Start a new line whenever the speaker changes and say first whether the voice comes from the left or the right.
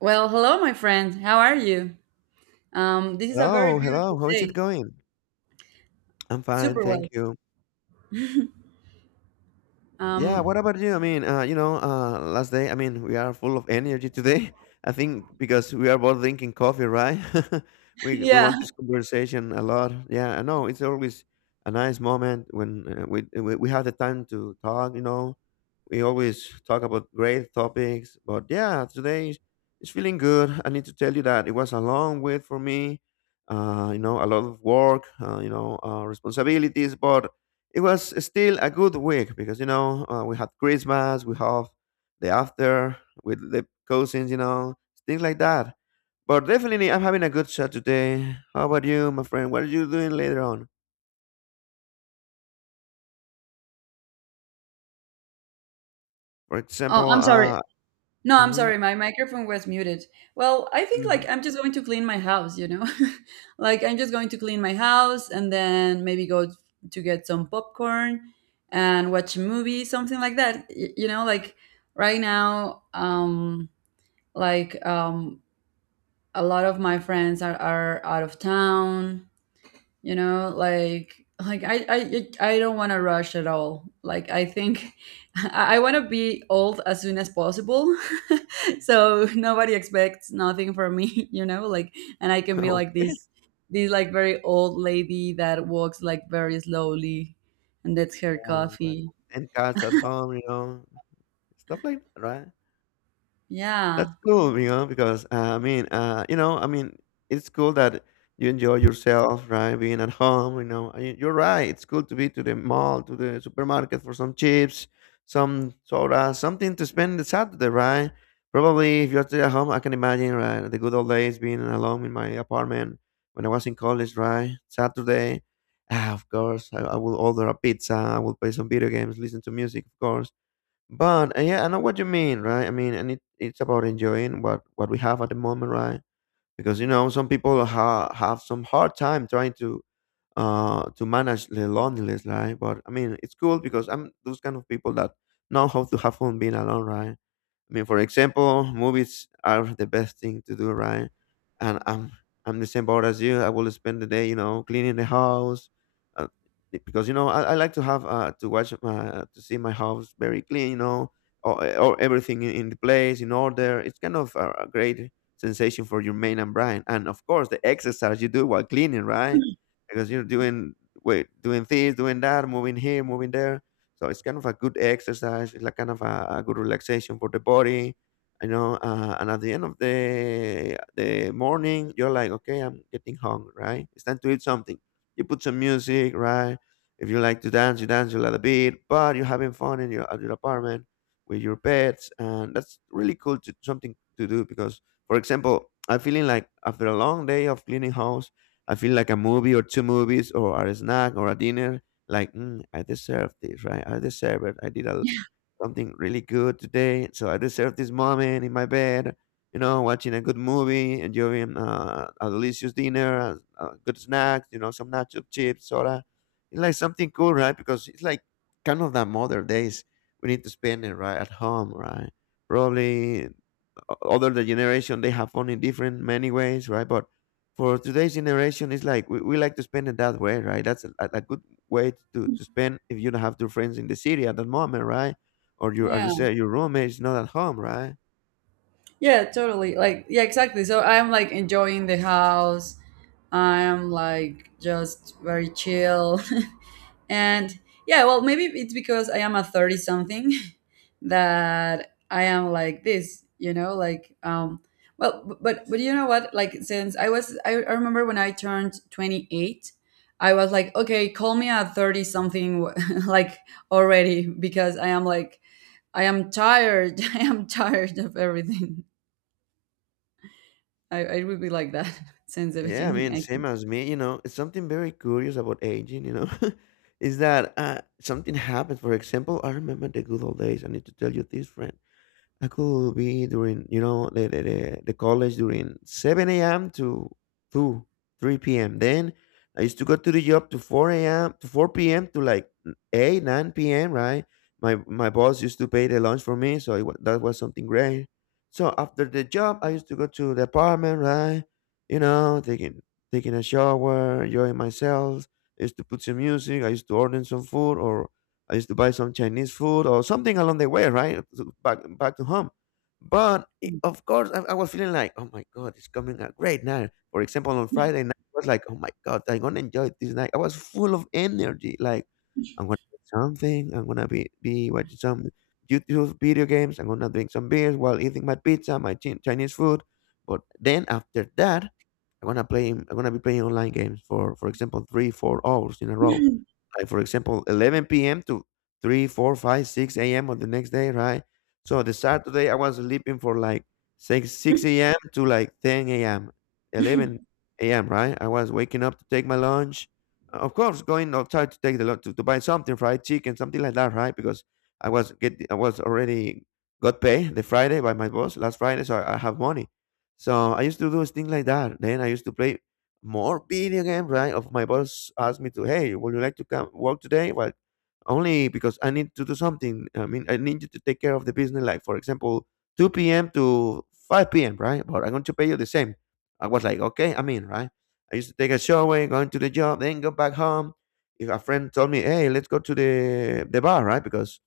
right: Well, hello, my friend. How are you? This is a very
left: Hello,
right: beautiful
left: hello. How is it
right: day.
left: going? I'm fine,
right: Super
left: thank
right: well.
left: you. Yeah,
right: Um,
left: what about you? I mean, last day, I mean, we are full of energy today. I think because we are both drinking coffee, right? We
right: yeah.
left: want this conversation a lot. Yeah, I know it's always a nice moment when we have the time to talk. We always talk about great topics. But yeah, today it's feeling good. I need to tell you that it was a long wait for me. A lot of work. Responsibilities, but it was still a good week because we had Christmas, we have the after with the cousins, things like that. But definitely, I'm having a good chat today. How about you, my friend? What are you doing later on? For
right: Oh,
left: example,
right: I'm sorry. No, I'm
left: hmm
right: sorry. My microphone was muted. Well, I think like
left: hmm
right: I'm just going to clean my house, you know? Like I'm just going to clean my house and then maybe go to get some popcorn and watch a movie, something like that. Like right now, like a lot of my friends are out of town. Like I don't want to rush at all, like I think. I want to be old as soon as possible. So nobody expects nothing from me. Like, and I can be like
left: okay,
right: this, like, very old lady that walks like very slowly and that's her
left: yeah, like
right: coffee,
left: 10 cats at home, stuff like that, right? That's
right: yeah.
left: cool, because I mean, I mean, it's cool that you enjoy yourself, right? Being at home, you're right. It's cool to be to the mall, to the supermarket for some chips, some soda, something to spend the Saturday, right? Probably if you're still at home, I can imagine, right? The good old days being alone in my apartment when I was in college, right? Saturday, ah, of course, I will order a pizza, I will play some video games, listen to music, of course, but yeah, I know what you mean, right? I mean, and it's about enjoying what we have at the moment, right? Because, some people have some hard time trying to manage the loneliness, right? But I mean, it's cool because I'm those kind of people that know how to have fun being alone, right? I mean, for example, movies are the best thing to do, right? And I'm the same boat as you. I will spend the day, cleaning the house, uh, because I like to have to see my house very clean, or everything in the place in order. It's kind of a great sensation for your main and brain, and of course the exercise you do while cleaning, right? Because you're doing this, doing that, moving here, moving there, so it's kind of a good exercise. It's like kind of a good relaxation for the body. And at the end of the morning, you're like, okay, I'm getting hungry, right? It's time to eat something. You put some music, right? If you like to dance, you dance a little bit, but you're having fun in your at your apartment with your pets, and that's really cool, to something to do because, for example, I'm feeling like after a long day of cleaning house, I feel like a movie or two movies or a snack or a dinner, like I deserve this, right? I deserve it. I did something really good today, so I deserve this moment in my bed, watching a good movie, enjoying a delicious dinner, a good snack, some nacho chips, soda. It's like something cool, right? Because it's like kind of that modern days, we need to spend it right at home, right? Probably other the generation, they have fun in different many ways, right? But for today's generation it's like we like to spend it that way, right? That's a good way to spend if you don't have two friends in the city at that moment, right? Or your as you
right: Yeah,
left: said, your roommate is not at home, right?
right: yeah, totally, like, yeah, exactly. So I'm like enjoying the house. I'm like just very chill. And yeah, well, maybe it's because I am a 30 something that I am like this, like, well, but you know what? Like, since I remember when I turned 28, I was like, okay, call me a 30 something, like, already, because I am like, I am tired. I am tired of everything. I would be like that since the
left: Yeah, I
right: beginning,
left: mean,
right: I
left: same
right: think.
left: as me, it's something very curious about aging, is that something happens. For example, I remember the good old days. I need to tell you this, friend. I could be during, the college during 7 a.m. to 2, 3 p.m. Then I used to go to the job to 4 a.m. to 4 p.m. to like 8, 9 p.m., right? My boss used to pay the lunch for me, so that was something great. So after the job, I used to go to the apartment, right? You know, taking taking a shower, enjoying myself. I used to put some music. I used to order some food, or I used to buy some Chinese food or something along the way, right? So back to home. But it, of course, I was feeling like, oh my God, it's coming a great night. For example, on Friday night, I was like, oh my God, I'm gonna enjoy this night. I was full of energy. Like, I'm gonna do something. I'm gonna be watching some YouTube video games. I'm gonna drink some beers while eating my pizza, my Chinese food. But then after that, I'm gonna play. I'm gonna be playing online games for example, 3, 4 hours in a row, like for example, 11 p.m. to 3, 4, 5, 6 a.m. on the next day, right? So the Saturday I was sleeping for like 6 6 a.m. to like 10 a.m. 11 a.m., right? I was waking up to take my lunch, of course going outside to take the lunch, to buy something, fried chicken, something like that, right? Because I was already got paid the Friday by my boss last Friday, so I have money. So I used to do things like that, then I used to play more video game, right? Of my boss asked me to, hey, would you like to come work today? Well, only because I need to do something. I mean, I need you to take care of the business, like for example, 2 p.m. to 5 p.m., right? But I'm going to pay you the same. I was like, okay, I'm in, right? I used to take a shower, going to the job, then go back home. If a friend told me, hey, let's go to the bar, right? Because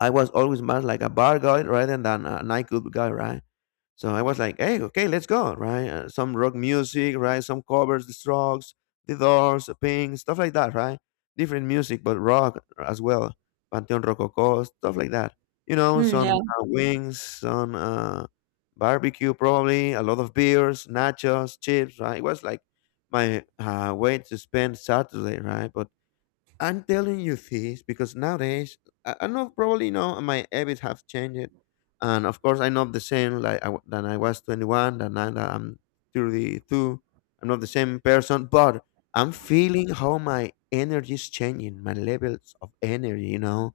left: I was always more like a bar guy rather than a nightclub guy, right? So I was like, hey, okay, let's go, right? Some rock music, right? Some covers, the Strokes, the Doors, Pink, stuff like that, right? Different music, but rock as well. Panteon Rococo, stuff like that.
right: Mm,
left: Some
right: yeah.
left: wings, some barbecue, probably, a lot of beers, nachos, chips, right? It was like my way to spend Saturday, right? But I'm telling you this because nowadays I know, probably my habits have changed, and of course I'm not the same like than I was 21, than now that I'm 32. I'm not the same person, but I'm feeling how my energy is changing, my levels of energy. You know,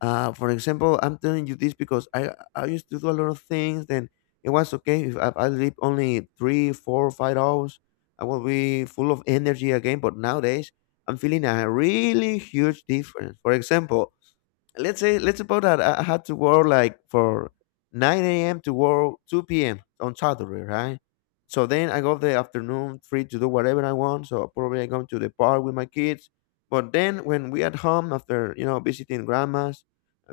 left: uh, For example, I'm telling you this because I used to do a lot of things. Then it was okay if I sleep only 3, 4, 5 hours. I will be full of energy again. But nowadays, I'm feeling a really huge difference. For example, let's suppose that I had to work like for 9 a.m. to work 2 p.m. on Saturday, right? So then I got the afternoon free to do whatever I want. So probably I go to the park with my kids. But then when we at home, after visiting grandmas,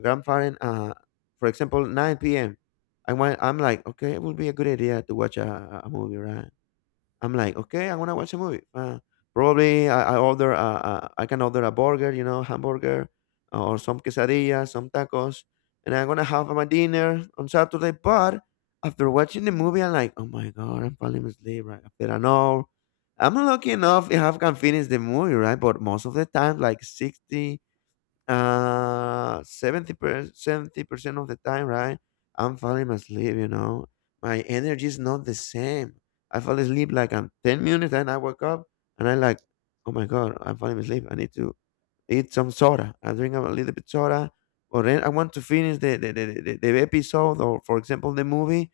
left: grandparent, for example, 9 p.m. I went, I'm like, okay, it would be a good idea to watch a movie, right? I'm like, okay, I want to watch a movie. Probably can order a burger, hamburger, or some quesadilla, some tacos, and I'm gonna have my dinner on Saturday. But after watching the movie, I'm like, oh my god, I'm falling asleep right after an hour. I'm lucky enough if I can finish the movie, right? But most of the time, like 60, 70% of the time, right, I'm falling asleep. My energy is not the same. I fall asleep like I'm 10 minutes, then I wake up and I like, oh my God, I'm falling asleep. I need to eat some soda. I drink a little bit soda, or then I want to finish the episode or, for example, the movie.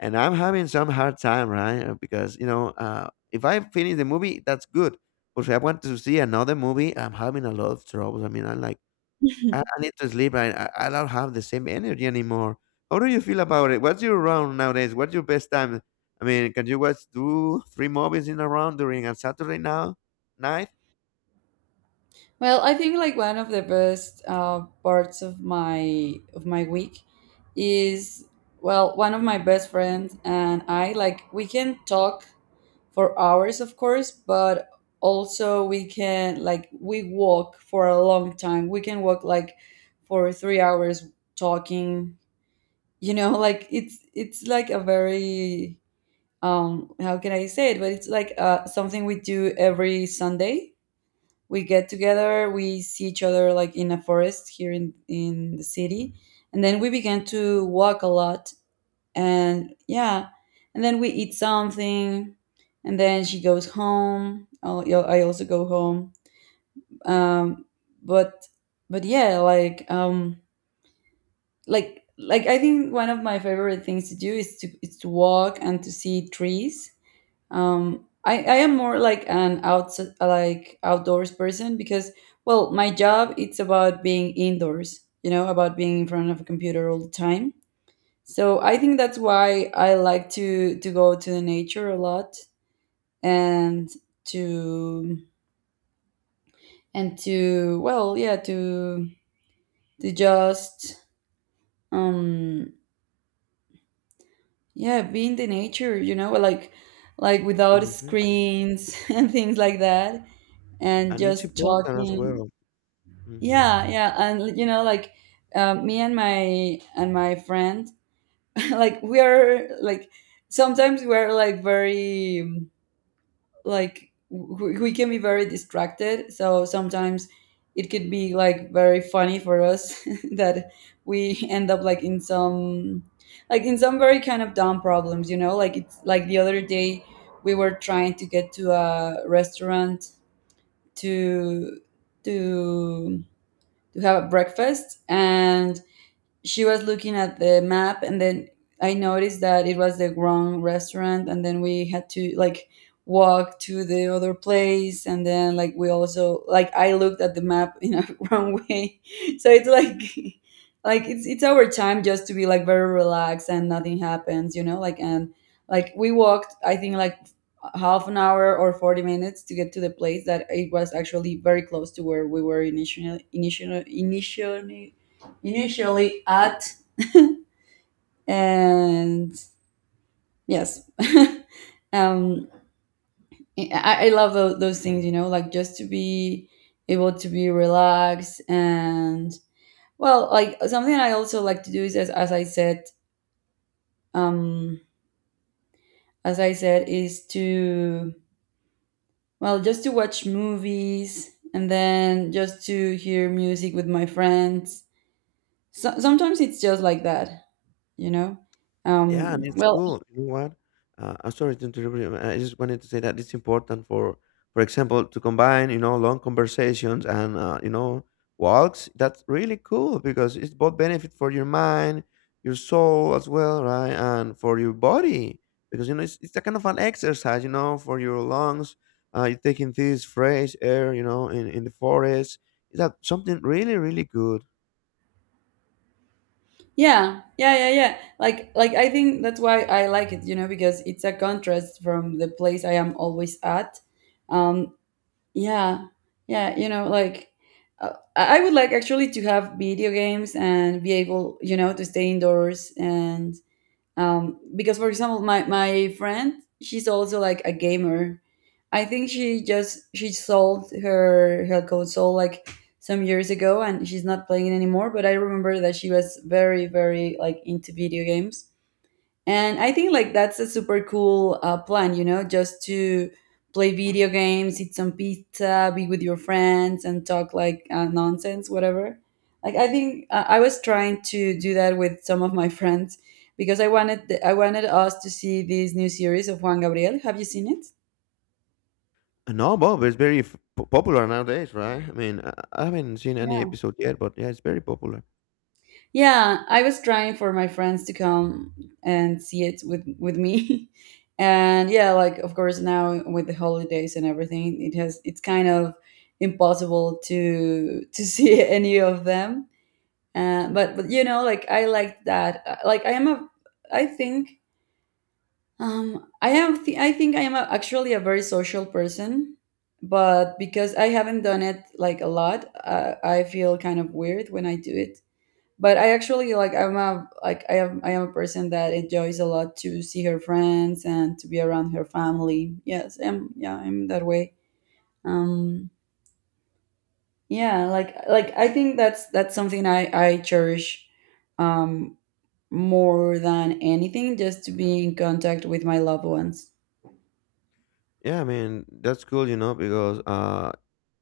left: And I'm having some hard time, right? Because, if I finish the movie, that's good. But if I want to see another movie, I'm having a lot of troubles. I mean, I need to sleep. I don't have the same energy anymore. How do you feel about it? What's your round nowadays? What's your best time? I mean, can you watch two, three movies in a round during a Saturday now night?
right: Well, I think like one of the best parts of my week is, well, one of my best friends and I, like, we can talk for hours, of course, but also we can, like, we walk for a long time. We can walk like for 3 hours talking. You know, like it's like a very, um, how can I say it? But it's like, something we do every Sunday. We get together, we see each other like in a forest here in the city, and then we began to walk a lot, and yeah, and then we eat something, and then she goes home. I'll, yeah, I also go home. um but but yeah, like, like I think one of my favorite things to do is to walk and to see trees. I am more like an outs like outdoors person, because, well, my job, it's about being indoors, you know, about being in front of a computer all the time. So I think that's why I like to go to the nature a lot, and to and to, well, yeah, to just, um yeah, be in the nature, you know, like without
left: hmm
right: screens, and things like that, and
left: And it's
right: just
left: important as
right: talking.
left: well. hmm
right: Yeah, yeah, and you know, like, me and my friend, like, we are like sometimes we're like very, like we can be very distracted. So sometimes it could be like very funny for us that we end up like in some, like in some very kind of dumb problems. You know, like it's like the other day we were trying to get to a restaurant to to to have a breakfast, and she was looking at the map, and then I noticed that it was the wrong restaurant, and then we had to like walk to the other place, and then like we also like I looked at the map in a wrong way. So it's like, like it's our time just to be like very relaxed and nothing happens, you know, like, and like we walked I think like half an hour or 40 minutes to get to the place that it was actually very close to where we were initially. Initially at. And yes. um I love those things, you know, like, just to be able to be relaxed. And, well, like something I also like to do is, as I said, um is to, well, just to watch movies and then just to hear music with my friends. So sometimes it's just like that, you know.
left: Yeah, and
right: um
left: it's
right: well
left: cool. You know what? I'm sorry to interrupt you. I just wanted to say that it's important for example, to combine, you know, long conversations and walks. That's really cool because it's both benefit for your mind, your soul as well, right? And for your body because, you know, it's a kind of an exercise, you know, for your lungs. You're taking this fresh air, you know, in the forest. Is that something really, really good?
right: Yeah, yeah, yeah, yeah. Like, I think that's why I like it, you know, because it's a contrast from the place I am always at. Um, yeah, yeah, you know, like, I would like actually to have video games and be able, you know, to stay indoors, and, because, for example, my friend, she's also like a gamer. I think she just she sold her console like some years ago, and she's not playing it anymore. But I remember that she was very very like into video games, and I think like that's a super cool plan, you know, just to play video games, eat some pizza, be with your friends, and talk like, nonsense, whatever. Like I think, I was trying to do that with some of my friends because I wanted us to see this new series of Juan Gabriel. Have you seen it?
left: No, Bob is very popular nowadays, right? I mean, I haven't seen any
right: Yeah.
left: episode yet, but yeah, it's very popular.
right: Yeah, I was trying for my friends to come and see it with me. And yeah, like, of course, now with the holidays and everything, it's kind of impossible to see any of them. But you know, like, I like that. Like I am a, I think, I think I am a, actually, a very social person, but because I haven't done it like a lot, I feel kind of weird when I do it, but I actually like, I'm a, like, I am a person that enjoys a lot to see her friends and to be around her family. Yes, I'm, yeah, I'm that way. um yeah, like, I think that's something I cherish, um more than anything, just to be in contact with my loved ones.
left: Yeah, I mean, that's cool, you know, because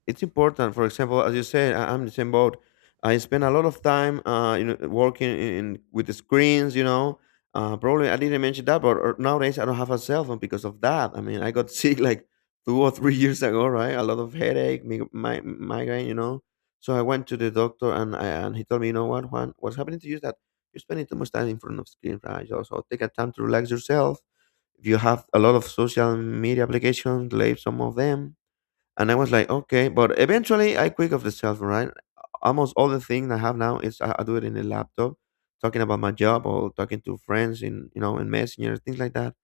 left: it's important. For example, as you said, I'm in the same boat. I spend a lot of time, you know, working in with the screens. You know, probably I didn't mention that, but or nowadays I don't have a cell phone because of that. I mean, I got sick like 2 or 3 years ago, right? A lot of headache, migraine, you know. So I went to the doctor, and he told me, you know what, Juan, what's happening to you is that you're spending too much time in front of screen, right? Also, take a time to relax yourself. If you have a lot of social media applications, leave some of them, and I was like, okay, but eventually I quit of the cell phone, right? Almost all the things I have now is I do it in the laptop, talking about my job or talking to friends in, you know, in messenger, things like that.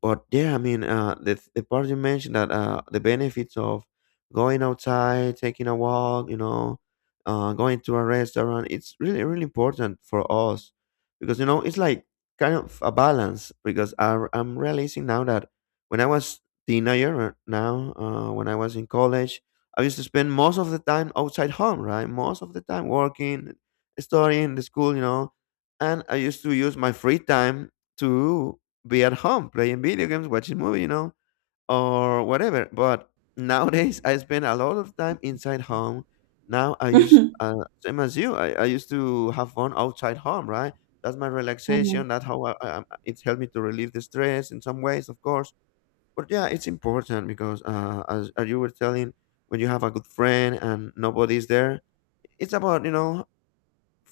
left: But yeah, I mean, the part you mentioned that the benefits of going outside, taking a walk, you know, going to a restaurant, it's really really important for us because you know it's like kind of a balance. Because I'm realizing now that when I was teenager, or now when I was in college, I used to spend most of the time outside home, right? Most of the time working, studying, the school, you know, and I used to use my free time to be at home playing video games, watching movie, you know, or whatever. But nowadays, I spend a lot of time inside home. Now I use same as you. I used to have fun outside home, right? That's my
right: Mhm.
left: relaxation. That's how it's helped me to relieve the stress in some ways, of course. But yeah, it's important because as you were telling, when you have a good friend and nobody's there, it's about you know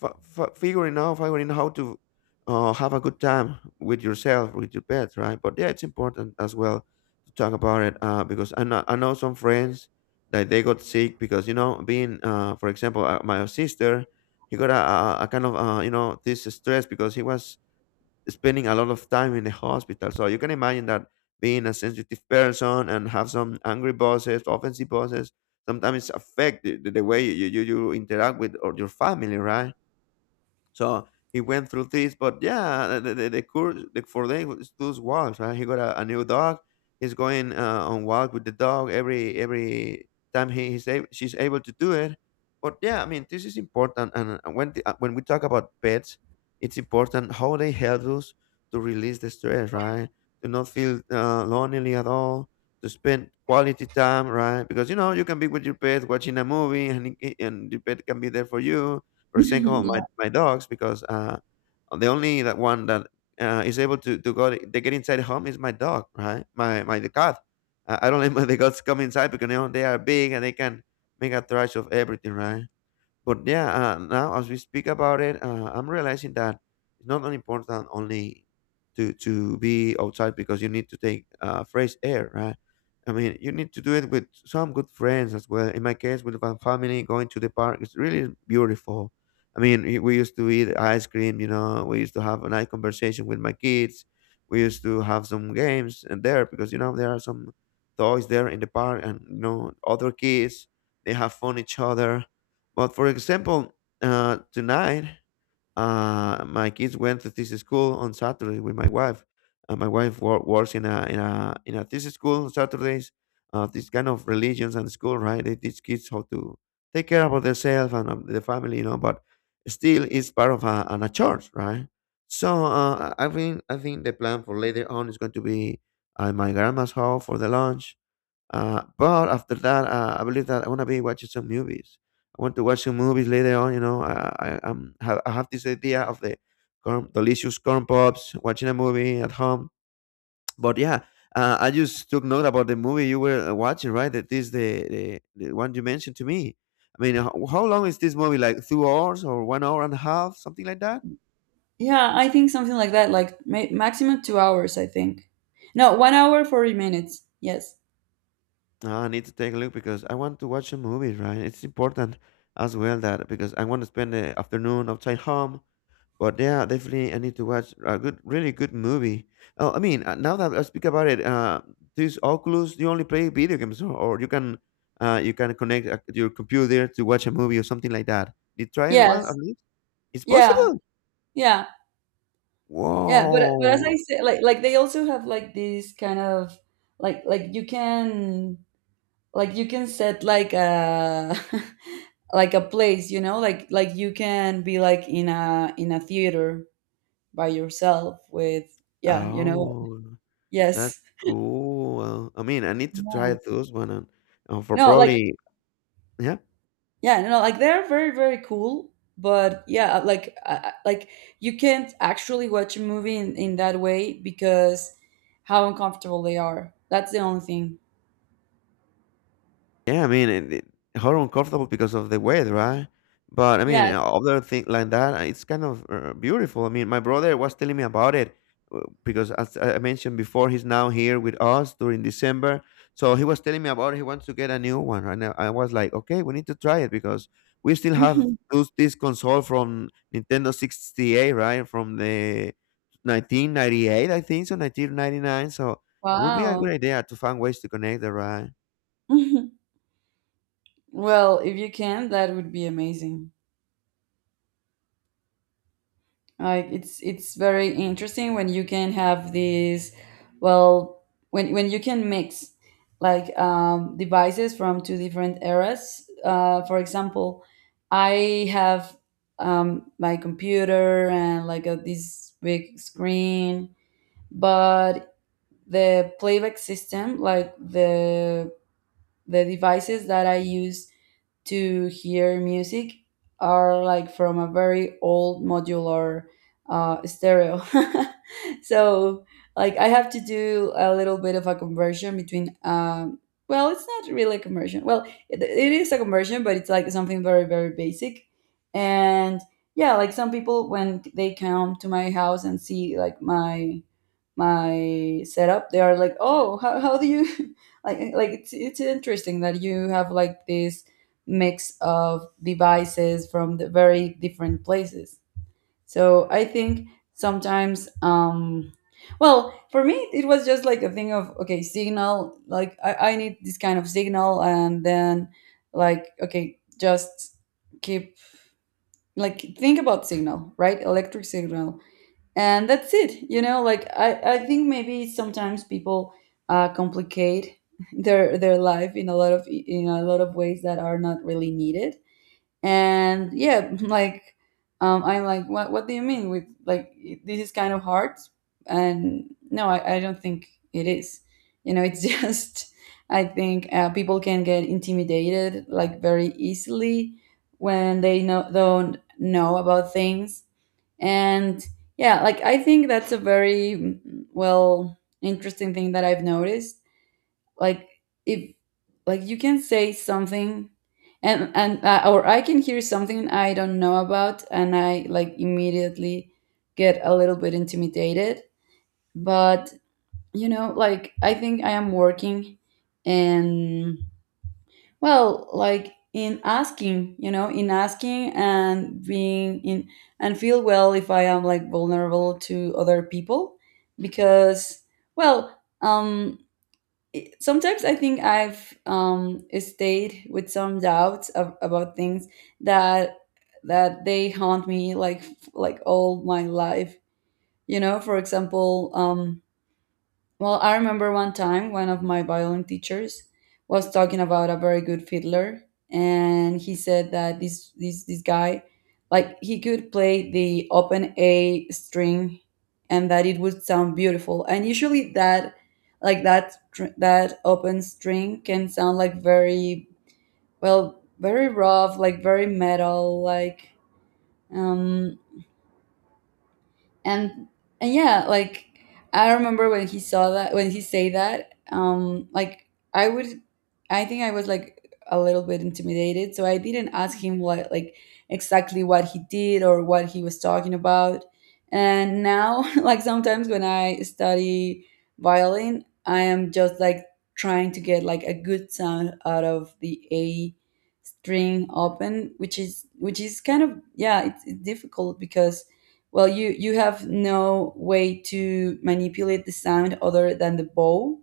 left: figuring how to have a good time with yourself with your pets, right? But yeah, it's important as well to talk about it, because I know some friends that they got sick because you know being for example my sister, he got a kind of you know this stress because he was spending a lot of time in the hospital, so you can imagine that being a sensitive person and have some angry bosses offensive bosses sometimes affect the the way you interact with or your family, right? So he went through this, but yeah, the course for them is those walks. Right? He got a new dog. He's going on walk with the dog every time she's able to do it. But yeah, I mean this is important. And when we talk about pets, it's important how they help us to release the stress, right? To not feel lonely at all. To spend quality time, right? Because you know you can be with your pet watching a movie, and and your pet can be there for you. For example,
right: yeah.
left: my dogs, because the only that one that is able to go they get inside home is my dog, right? My the cat. I don't let my the cats come inside because you know, they are big and they can make a trash of everything, right? But yeah, now as we speak about it, I'm realizing that it's not only important only to be outside because you need to take fresh air, right? I mean, you need to do it with some good friends as well. In my case, with my family, going to the park is really beautiful. I mean, we used to eat ice cream, you know. We used to have a nice conversation with my kids. We used to have some games and there because you know there are some toys there in the park, and you know other kids they have fun each other. But for example, tonight, my kids went to this school on Saturday with my wife. My wife works in a this school on Saturdays. This kind of religions and school, right? They teach kids how to take care about themselves and of the family, you know. But still, it's part of an a church, right? So I think I think the plan for later on is going to be at my grandma's house for the lunch, but after that, I believe that I want to be watching some movies. I want to watch some movies later on. You know, I have this idea of the corn, delicious corn pops, watching a movie at home. But yeah, I just took note about the movie you were watching, right? That is the the one you mentioned to me. I mean, how long is this movie? Like 2 hours or 1 hour and a half, something like that?
right: Yeah, I think something like that. Like, maximum 2 hours, I think. No, 1 hour 40 minutes. Yes.
left: Ah, I need to take a look because I want to watch some movies, right? It's important as well that because I want to spend the afternoon outside home. But yeah, definitely I need to watch a good, really good movie. Oh, I mean, now that I speak about it, this Oculus, you only play video games, or you can connect your computer to watch a movie or something like that. Did you try it one at
right: Yes.
left: least? It's
right: Yeah,
left: possible.
right: yeah. Yeah, but as I
left: Whoa!
right: said, like they also have like this kind of, like you can, like, you can set like a like a place, you know, like you can be like in a, in a theater by yourself, with, yeah, you know.
left: Oh, that's
right: Yes.
left: cool. I mean, I need to try
right: No.
left: those one, and, for
right: No, like,
left: probably yeah.
right: yeah, no, like they're very very cool, but, yeah, like, like you can't actually watch a movie in that way because how uncomfortable they are. That's the only thing.
left: Yeah, I mean, it how uncomfortable because of the weather, right? But I mean,
right: Yes.
left: other thing like that, it's kind of beautiful. I mean, my brother was telling me about it because, as I mentioned before, he's now here with us during December. So he was telling me about it. He wants to get a new one right now. I was like, okay, we need to try it because we still have those, this console from Nintendo 68, right? From the 1998, I think, so 1999. So it would be a good
right: Wow.
left: idea to find ways to connect the right?
right: Well, if you can, that would be amazing. Like, it's very interesting when you can have these, well, when you can mix, like, devices from two different eras. For example, I have, my computer and like a, this big screen, but the playback system, like the devices that I use to hear music are like from a very old modular, stereo. So, like, I have to do a little bit of a conversion between. Well, it's not really a conversion. Well, it is a conversion, but it's like something very, very basic. And yeah, like some people when they come to my house and see like my setup, they are like, oh, how do you like it's interesting that you have like this mix of devices from the very different places. So I think sometimes, well, for me it was just like a thing of, okay, signal, like, I need this kind of signal, and then like, okay, just keep like think about signal, right? Electric signal. And that's it, you know, like, I think maybe sometimes people, complicate their life in a lot of, in a lot of ways that are not really needed. And yeah, like, I'm like, what do you mean with, like, this is kind of hard? And no, I, I don't think it is. You know, it's just, I think, people can get intimidated like very easily when they know don't know about things. And yeah, like, I think that's a very, mm, well, interesting thing that I've noticed. Like, if, like you can say something, and, or I can hear something I don't know about, and I like immediately get a little bit intimidated, but, you know, like, I think I am working in. Well, like in asking, you know, in asking and being in and feel well if I am, like, vulnerable to other people, because, well, sometimes I think I've, stayed with some doubts of, about things that that they haunt me like all my life. You know, for example, well, I remember one time one of my violin teachers was talking about a very good fiddler, and he said that this guy, like he could play the open A string, and that it would sound beautiful. And usually that, like that open string can sound like very, well, very rough, like very metal, like, um and and yeah, like I remember when he saw that, when he say that like, i would I think I was like a little bit intimidated, so I didn't ask him what, like, exactly what he did or what he was talking about. And now like sometimes when I study violin, I am just like trying to get like a good sound out of the A string open, which is kind of, yeah, it's difficult because, well, you have no way to manipulate the sound other than the bow,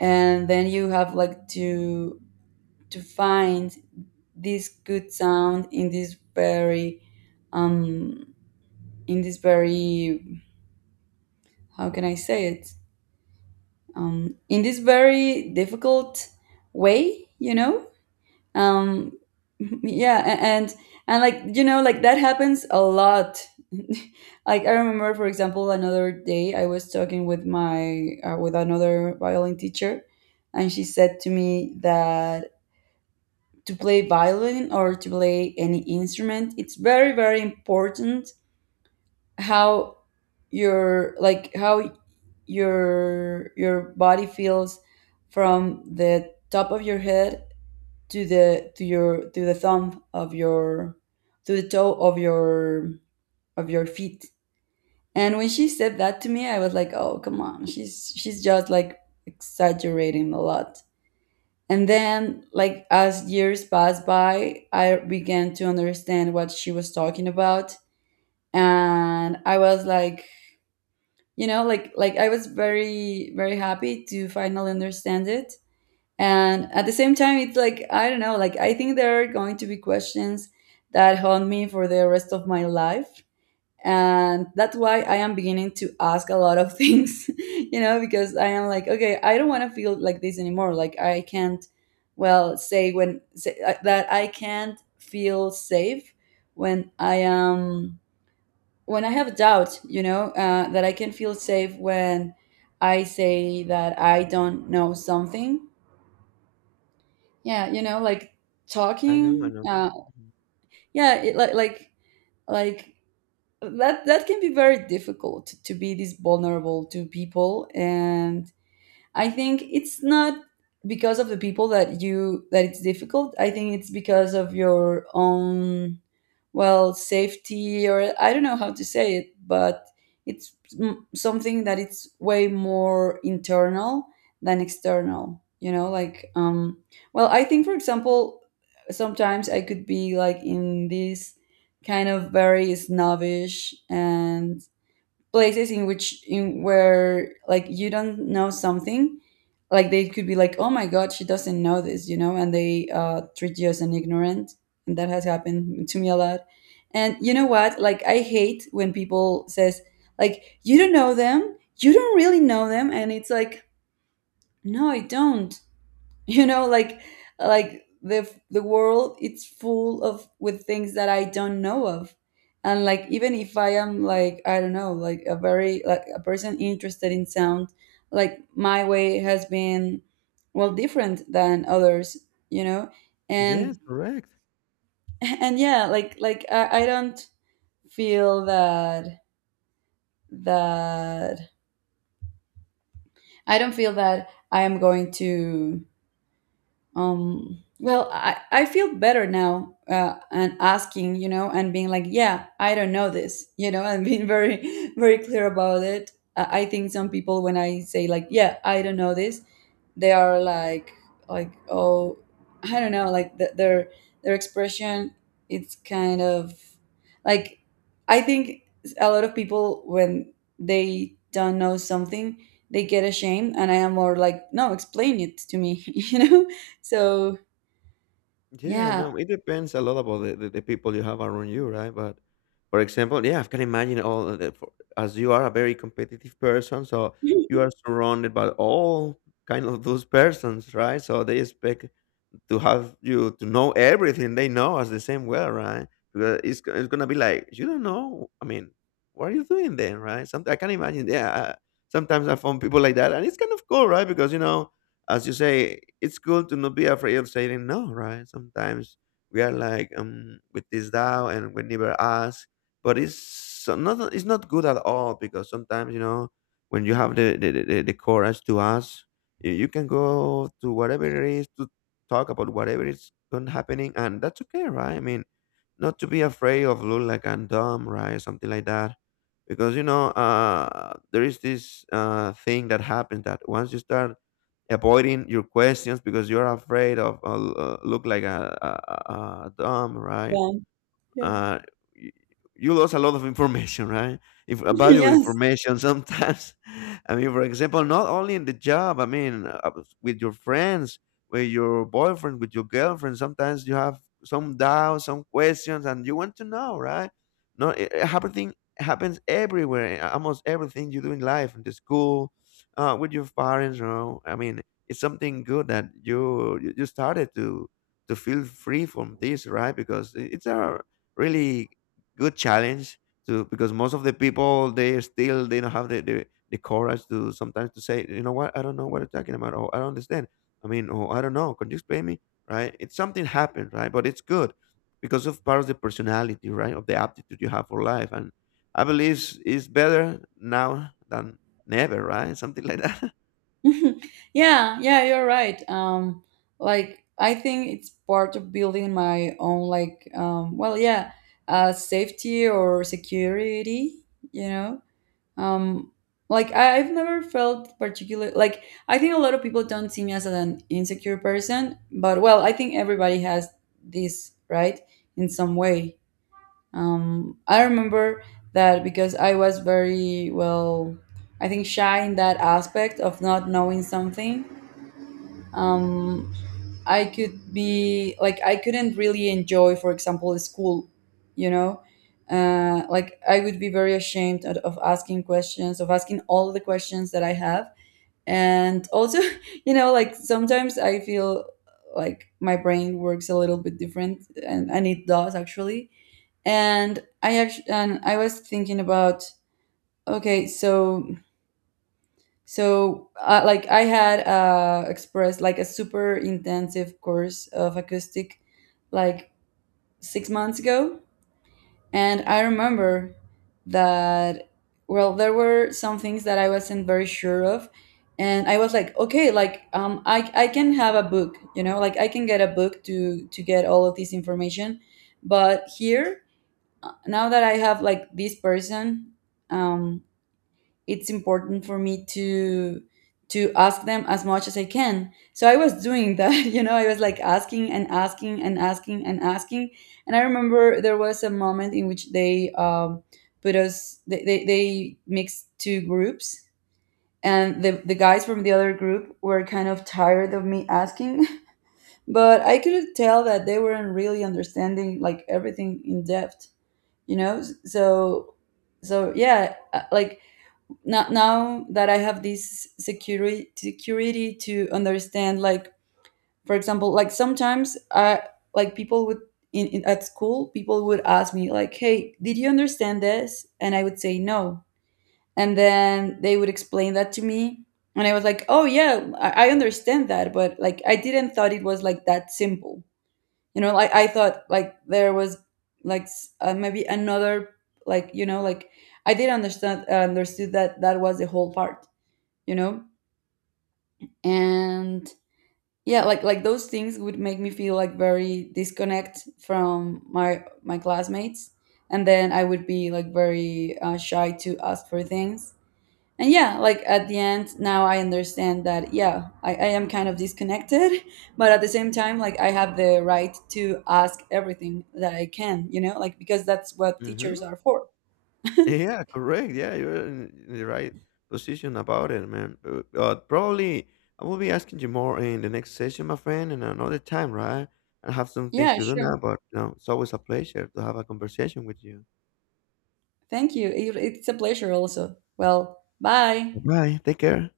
right: and then you have like to find this good sound in this very, um in this very, how can I say it, in this very difficult way, you know. um yeah, and like, you know, like that happens a lot. Like, I remember, for example, another day I was talking with my with another violin teacher, and she said to me that to play violin or to play any instrument, it's very, very important how your like how your body feels from the top of your head to the to your to the thumb of your to the toe of your feet. And when she said that to me, I was like, "Oh, come on. She's just like exaggerating a lot." And then, like, as years passed by, I began to understand what she was talking about, and I was like, you know, like I was very, very happy to finally understand it. And at the same time, it's like, I don't know, like, I think there are going to be questions that haunt me for the rest of my life. And that's why I am beginning to ask a lot of things, you know, because I am like, okay, I don't want to feel like this anymore. Like, I can't, well, say, that I can't feel safe when when I have doubt, you know, that I can feel safe when I say that I don't know something, yeah, you know, like,
left: I know, I
right: talking.
left: know. Mhm.
right: Yeah, like, like that can be very difficult to be this vulnerable to people, and I think it's not because of the people that it's difficult. I think it's because of your own, well, safety, or I don't know how to say it, but it's something that it's way more internal than external, you know, like, well, I think, for example, sometimes I could be like in this kind of very snobbish and places in where, like, you don't know something, like, they could be like, "Oh my god, she doesn't know this," you know, and they, treat you as an ignorant. And that has happened to me a lot. And you know what, like, I hate when people says, like, you don't really know them, and it's like, "No, I don't." You know, like the world, it's full of with things that I don't know of. And like even if I am, like, I don't know, like a very, like, a person interested in sound, like my way has been, well, different than others, you know.
left: Yes,
right: And
left: correct.
right: and yeah, like I don't feel that that I am going to, well, I feel better now, and asking, you know, and being like, yeah, I don't know this. You know, and being very very clear about it. I think some people, when I say like, yeah, I don't know this, they are like, oh, I don't know, like, their expression, it's kind of, like, I think a lot of people when they don't know something, they get ashamed, and I am more like, "No, explain it to me." You know, so,
left: Yeah,
right: yeah,
left: no, it depends a lot about the people you have around you, right? But for example, yeah, I can imagine all of the, for, as you are a very competitive person, so you are surrounded by all kind of those persons, right? So they expect to have you to know everything they know as the same way, right? Because it's gonna be like you don't know. I mean, what are you doing then, right? Something I can imagine. Yeah. Sometimes I found people like that, and it's kind of cool, right? Because you know, as you say, it's cool to not be afraid of saying no, right? Sometimes we are like with this doubt, and we never ask, but it's not good at all because sometimes you know when you have the courage to ask you can go to whatever it is to talk about whatever is going happening, and that's okay, right? I mean, not to be afraid of look like I'm dumb, right? Something like that, because you know, there is this thing that happens that once you start avoiding your questions because you're afraid of look like a dumb, right?
right: yeah, yeah,
left: uh, you, you lose a lot of information, right? If valuable
right: yes,
left: information sometimes. I mean, for example, not only in the job. I mean, with your friends, with your boyfriend, with your girlfriend. Sometimes you have some doubts, some questions, and you want to know, right? No, it happening happens everywhere. In Almost everything you do in life, in the school, with your parents. You know, I mean, it's something good that you started to feel free from this, right? Because it's a really good challenge to because most of the people they still they don't have the the courage to sometimes to say, you know what, I don't know what you're talking about, or I don't understand. I mean, or I don't know, could you explain me, right? It's something happened, right? But it's good because of part of the personality, right? Of the aptitude you have for life, and I believe it's better now than never, right? Something like that.
right: yeah, yeah. You're right. Like, I think it's part of building my own, like, well, yeah, safety or security. You know, um, like, I've never felt particular. Like, I think a lot of people don't see me as an insecure person, but, well, I think everybody has this right in some way. I remember that because I was very, well, I think shy in that aspect of not knowing something. Um, like, I couldn't really enjoy, for example, school, you know? Like, I would be very ashamed of asking questions, of asking all the questions that I have. And also, you know, like, sometimes I feel like my brain works a little bit different, and it does, actually. And I was thinking about, okay, so like, I had expressed like a super intensive course of acoustic like 6 months ago. And I remember that, well, there were some things that I wasn't very sure of, and I was like, okay, like, I can have a book, you know, like I can get a book to get all of this information. But here, now that I have like this person, um, it's important for me to ask them as much as I can. So I was doing that, you know, I was like asking and asking and asking and asking. And I remember there was a moment in which they mixed two groups. And the guys from the other group were kind of tired of me asking, but I could tell that they weren't really understanding, like, everything in depth, you know. So, yeah, like, now that I have this security to understand, like, for example, like, sometimes I, like, people would, in at school, people would ask me like, "Hey, did you understand this?" And I would say no. And then they would explain that to me, and I was like, "Oh yeah, I understand that," but like, I didn't thought it was like that simple. You know, like, I thought like there was, like, maybe another, like, you know, like, I did understand understood that that was the whole part, you know. And yeah, like those things would make me feel, like, very disconnect from my classmates. And then I would be like very, shy to ask for things. And yeah, like, at the end, now I understand that, yeah, I am kind of disconnected, but at the same time, like, I have the right to ask everything that I can, you know, like, because that's what teachers
left: hmm
right: are for.
left: Yeah, correct. Yeah, you're in the right position about it, man. Probably I will be asking you more in the next session, my friend, and another time, right? I have some things
right: Yeah,
left: to do
right: sure.
left: now, but you know, it's always a pleasure to have a conversation with you.
right: Thank you, it's a pleasure also. Well, bye.
left: Bye. Take care.